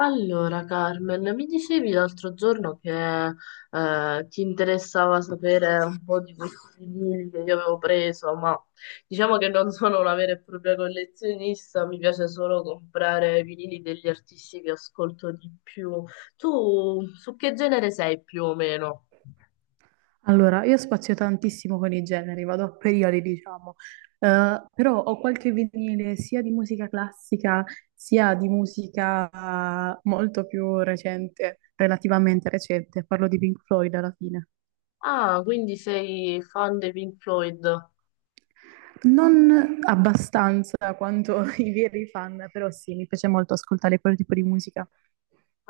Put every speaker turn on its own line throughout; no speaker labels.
Allora, Carmen, mi dicevi l'altro giorno che ti interessava sapere un po' di questi libri che io avevo preso, ma diciamo che non sono una vera e propria collezionista, mi piace solo comprare i vinili degli artisti che ascolto di più. Tu su che genere sei più o meno?
Allora, io spazio tantissimo con i generi, vado a periodi, diciamo. Però ho qualche vinile sia di musica classica sia di musica molto più recente, relativamente recente, parlo di Pink Floyd alla fine.
Ah, quindi sei fan dei Pink Floyd?
Non abbastanza quanto i veri fan, però sì, mi piace molto ascoltare quel tipo di musica.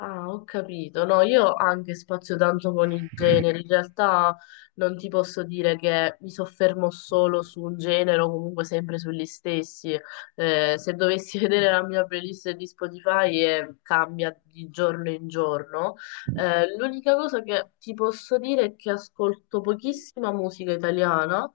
Ah, ho capito. No, io anche spazio tanto con i generi. In realtà non ti posso dire che mi soffermo solo su un genere o comunque sempre sugli stessi. Se dovessi vedere la mia playlist di Spotify, cambia di giorno in giorno. L'unica cosa che ti posso dire è che ascolto pochissima musica italiana,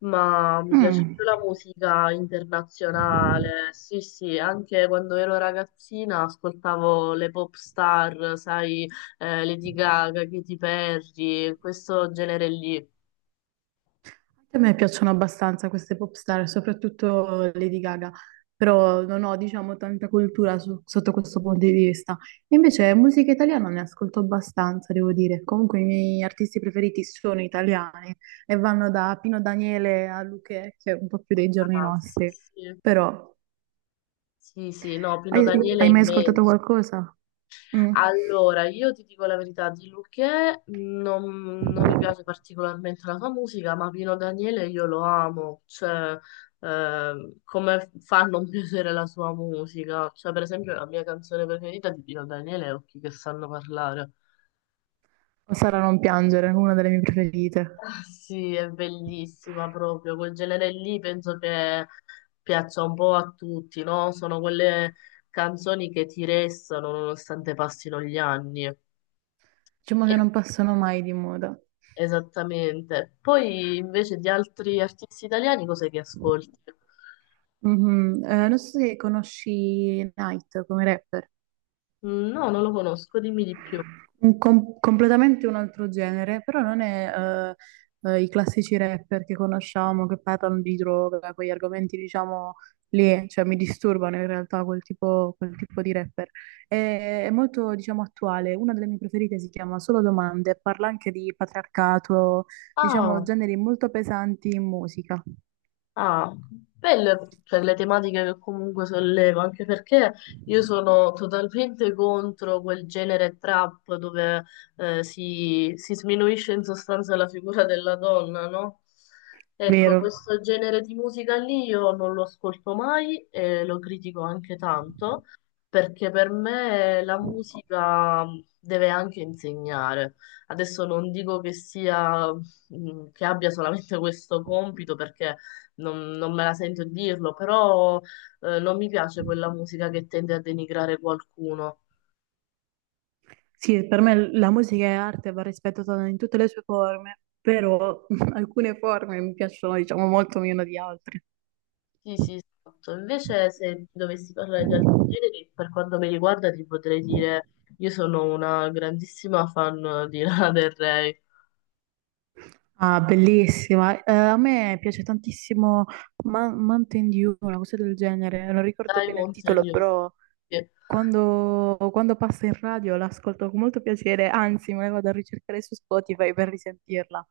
ma mi piace
Mm.
più la musica internazionale. Sì, sì, anche quando ero ragazzina ascoltavo le pop star, sai, Lady Gaga, Katy Perry, questo genere lì.
A me piacciono abbastanza queste pop star, soprattutto Lady Gaga, però non ho, diciamo, tanta cultura sotto questo punto di vista. Invece musica italiana ne ascolto abbastanza, devo dire. Comunque i miei artisti preferiti sono italiani e vanno da Pino Daniele a Luchè, che è un po' più dei giorni
Ah, sì,
nostri.
sì.
Però,
Sì, sì, no, Pino
hai,
Daniele è
hai mai ascoltato
immenso.
qualcosa? Mm.
Allora, io ti dico la verità, di Luchè non mi piace particolarmente la sua musica, ma Pino Daniele io lo amo, cioè come fa a non piacere la sua musica? Cioè, per esempio, la mia canzone preferita di Pino Daniele è Occhi che sanno parlare.
O Sara non piangere, una delle mie preferite.
Ah, sì, è bellissima proprio, quel genere lì penso che piaccia un po' a tutti, no? Sono quelle canzoni che ti restano nonostante passino gli anni.
Diciamo
E
che non passano mai di moda.
Esattamente. Poi invece di altri artisti italiani, cos'è che ascolti?
Mhm. Non so se conosci Night come rapper,
Mm, no, non lo conosco, dimmi di più.
completamente un altro genere, però non è i classici rapper che conosciamo che parlano di droga, quegli argomenti diciamo lì, cioè mi disturbano in realtà quel tipo di rapper. È molto diciamo attuale, una delle mie preferite si chiama Solo Domande, parla anche di patriarcato, diciamo
Ah,
generi molto pesanti in musica,
ah, belle per le tematiche che comunque sollevo, anche perché io sono totalmente contro quel genere trap dove si sminuisce in sostanza la figura della donna, no? Ecco,
vero?
questo genere di musica lì io non lo ascolto mai e lo critico anche tanto, perché per me la musica deve anche insegnare. Adesso non dico che sia, che abbia solamente questo compito, perché non me la sento di dirlo, però non mi piace quella musica che tende a denigrare qualcuno.
Sì, per me la musica è arte, va rispettata in tutte le sue forme, però alcune forme mi piacciono, diciamo, molto meno di altre.
Sì, sì, esatto. Invece se dovessi parlare di altri generi, per quanto mi riguarda, ti potrei dire, io sono una grandissima fan di Lana Del Rey,
Ah, bellissima. A me piace tantissimo Mountain Dew, una cosa del genere. Non ricordo bene il
Diamonds and
titolo,
News.
però quando passa in radio l'ascolto con molto piacere, anzi, me la vado a ricercare su Spotify per risentirla.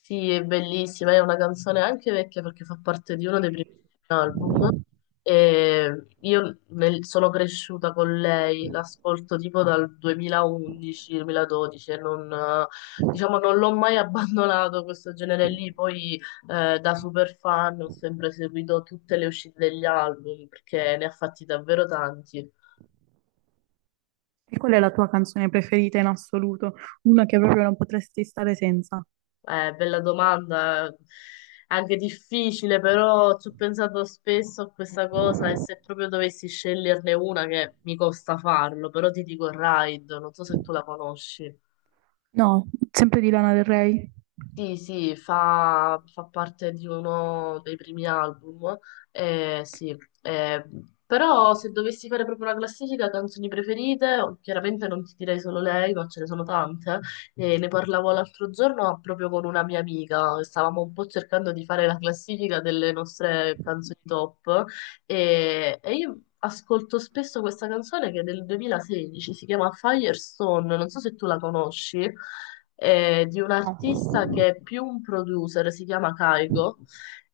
Sì, è bellissima, è una canzone anche vecchia perché fa parte di uno dei primi album. E io sono cresciuta con lei, l'ascolto tipo dal 2011-2012 e non, diciamo, non l'ho mai abbandonato questo genere lì. Poi da super fan ho sempre seguito tutte le uscite degli album perché ne ha fatti davvero tanti.
E qual è la tua canzone preferita in assoluto? Una che proprio non potresti stare senza?
Bella domanda, anche difficile, però ci ho pensato spesso a questa cosa e se proprio dovessi sceglierne una che mi costa farlo, però ti dico Ride, non so se tu la conosci.
No, sempre di Lana Del Rey.
Sì, sì, fa parte di uno dei primi album, sì. eh, Però se dovessi fare proprio una classifica canzoni preferite, oh, chiaramente non ti direi solo lei, ma ce ne sono tante. E ne parlavo l'altro giorno proprio con una mia amica, stavamo un po' cercando di fare la classifica delle nostre canzoni top e io ascolto spesso questa canzone che è del 2016, si chiama Firestone, non so se tu la conosci di un artista
No.
che è più un producer, si chiama Kaigo.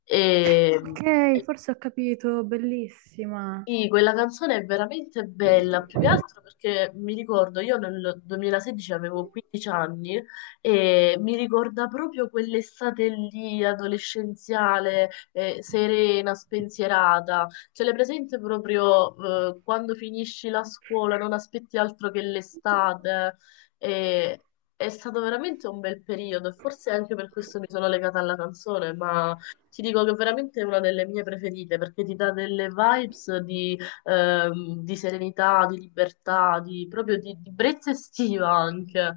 E,
Ok, forse ho capito, bellissima.
sì, quella canzone è veramente bella, più che altro perché mi ricordo, io nel 2016 avevo 15 anni e mi ricorda proprio quell'estate lì, adolescenziale, serena, spensierata. Ce l'hai presente proprio, quando finisci la scuola, non aspetti altro che l'estate. E è stato veramente un bel periodo e forse anche per questo mi sono legata alla canzone, ma ti dico che veramente è una delle mie preferite perché ti dà delle vibes di serenità, di libertà, di brezza estiva anche.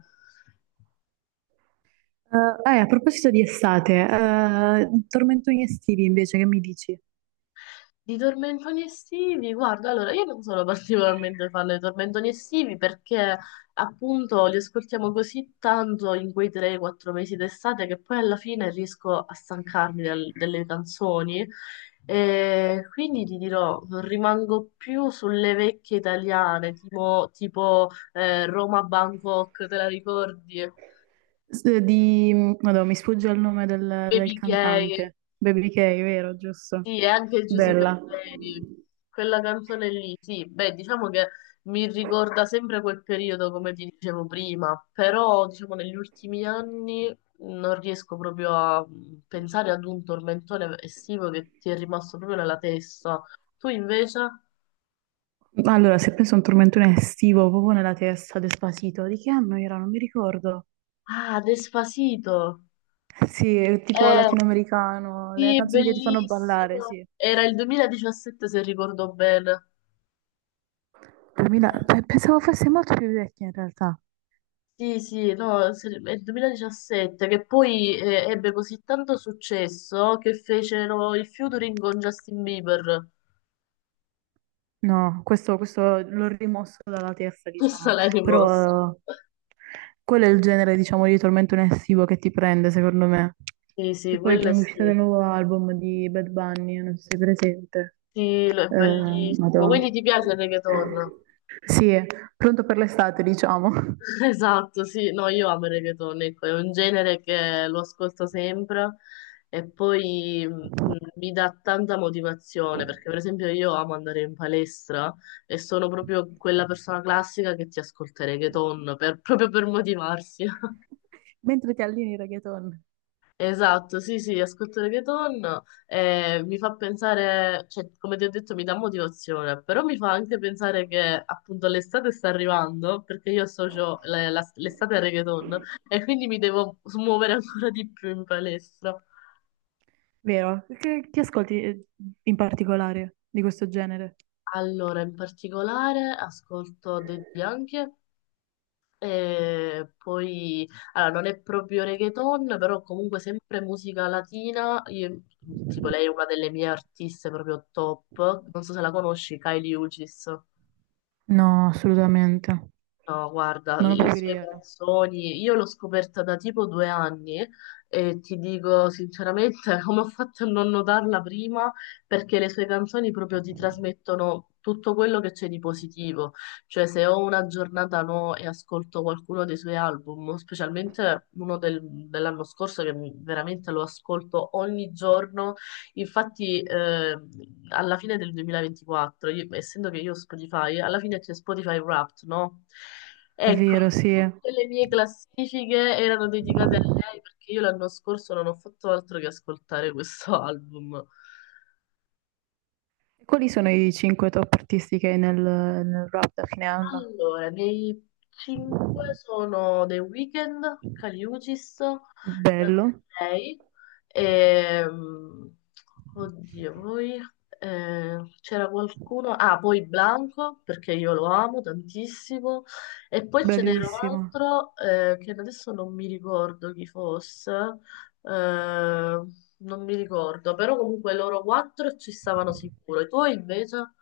A proposito di estate, tormentoni estivi invece, che mi dici?
Di tormentoni estivi, guarda, allora io non sono particolarmente fan dei tormentoni estivi perché appunto li ascoltiamo così tanto in quei 3-4 mesi d'estate che poi alla fine riesco a stancarmi delle canzoni e quindi ti dirò, rimango più sulle vecchie italiane, tipo, Roma Bangkok, te la ricordi?
S- di... Madonna, mi sfugge il nome del
Baby Gay.
cantante. Baby K, vero, giusto?
Sì, e anche Giuseppe
Bella.
Ferreri, quella canzone lì, sì, beh, diciamo che mi ricorda sempre quel periodo, come ti dicevo prima, però diciamo negli ultimi anni non riesco proprio a pensare ad un tormentone estivo che ti è rimasto proprio nella testa. Tu invece?
Allora, se penso a un tormentone estivo, proprio nella testa, Despacito, di che anno era? Non mi ricordo.
Ah, Despacito!
Sì, è tipo
Eh,
latinoamericano, le
sì,
canzoni che ti fanno ballare,
bellissimo!
sì.
Era il 2017 se ricordo bene.
Pensavo fosse molto più vecchia in realtà.
Sì, sì, no, è il 2017 che poi ebbe così tanto successo che fecero il featuring con Justin Bieber.
No, questo l'ho rimosso dalla testa,
Questa
diciamo,
l'hai rimossa.
però quello è il genere, diciamo, di tormento estivo che ti prende, secondo me.
Sì, sì,
Che poi
quella
con l'uscita
sì.
del nuovo album di Bad Bunny, non so se sei presente,
Sì, è
eh,
bellissimo. Quindi
madò.
ti piace il reggaeton?
Sì, è pronto per l'estate, diciamo.
Esatto, sì, no, io amo il reggaeton, ecco, è un genere che lo ascolto sempre e poi mi dà tanta motivazione perché per esempio io amo andare in palestra e sono proprio quella persona classica che ti ascolta il reggaeton proprio per motivarsi.
Mentre ti allini reggaeton,
Esatto, sì, sì, ascolto reggaeton e mi fa pensare, cioè, come ti ho detto, mi dà motivazione, però mi fa anche pensare che appunto l'estate sta arrivando, perché io associo l'estate al reggaeton e quindi mi devo smuovere ancora di più in palestra.
vero? Che ascolti in particolare di questo genere?
Allora, in particolare ascolto dei Bianchi. E poi, allora, non è proprio reggaeton, però comunque sempre musica latina. Tipo, lei è una delle mie artiste proprio top. Non so se la conosci, Kylie Uchis.
No, assolutamente.
No, guarda,
Non ho
le
proprio
sue
idea.
canzoni, io l'ho scoperta da tipo due anni e ti dico sinceramente come ho fatto a non notarla prima, perché le sue canzoni proprio ti trasmettono tutto quello che c'è di positivo. Cioè, se ho una giornata no e ascolto qualcuno dei suoi album, specialmente uno dell'anno scorso veramente lo ascolto ogni giorno. Infatti, alla fine del 2024, essendo che io ho Spotify, alla fine c'è Spotify Wrapped, no?
È
Ecco,
vero, sì.
tutte le mie classifiche erano dedicate a lei perché io l'anno scorso non ho fatto altro che ascoltare questo album.
E quali sono i cinque top artisti che hai nel rap da fine anno?
Allora, dei 5 sono The Weeknd, Caliucis,
Bello,
lei, e, oddio, poi c'era qualcuno, ah, poi Blanco, perché io lo amo tantissimo, e poi ce n'era un
bellissimo.
altro che adesso non mi ricordo chi fosse, non mi ricordo, però comunque loro quattro ci stavano sicuro, e tu invece?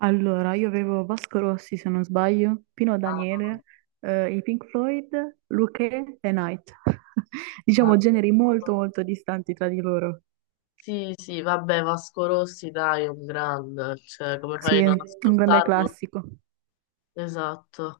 Allora, io avevo Vasco Rossi, se non sbaglio, Pino
Ah,
Daniele, i Pink Floyd, Luchè e Night.
ah,
Diciamo generi molto molto distanti tra di loro.
sì, sì, vabbè, Vasco Rossi, dai, è un grande, cioè, come
Sì,
fai a
è
non
un grande
ascoltarlo?
classico.
Esatto.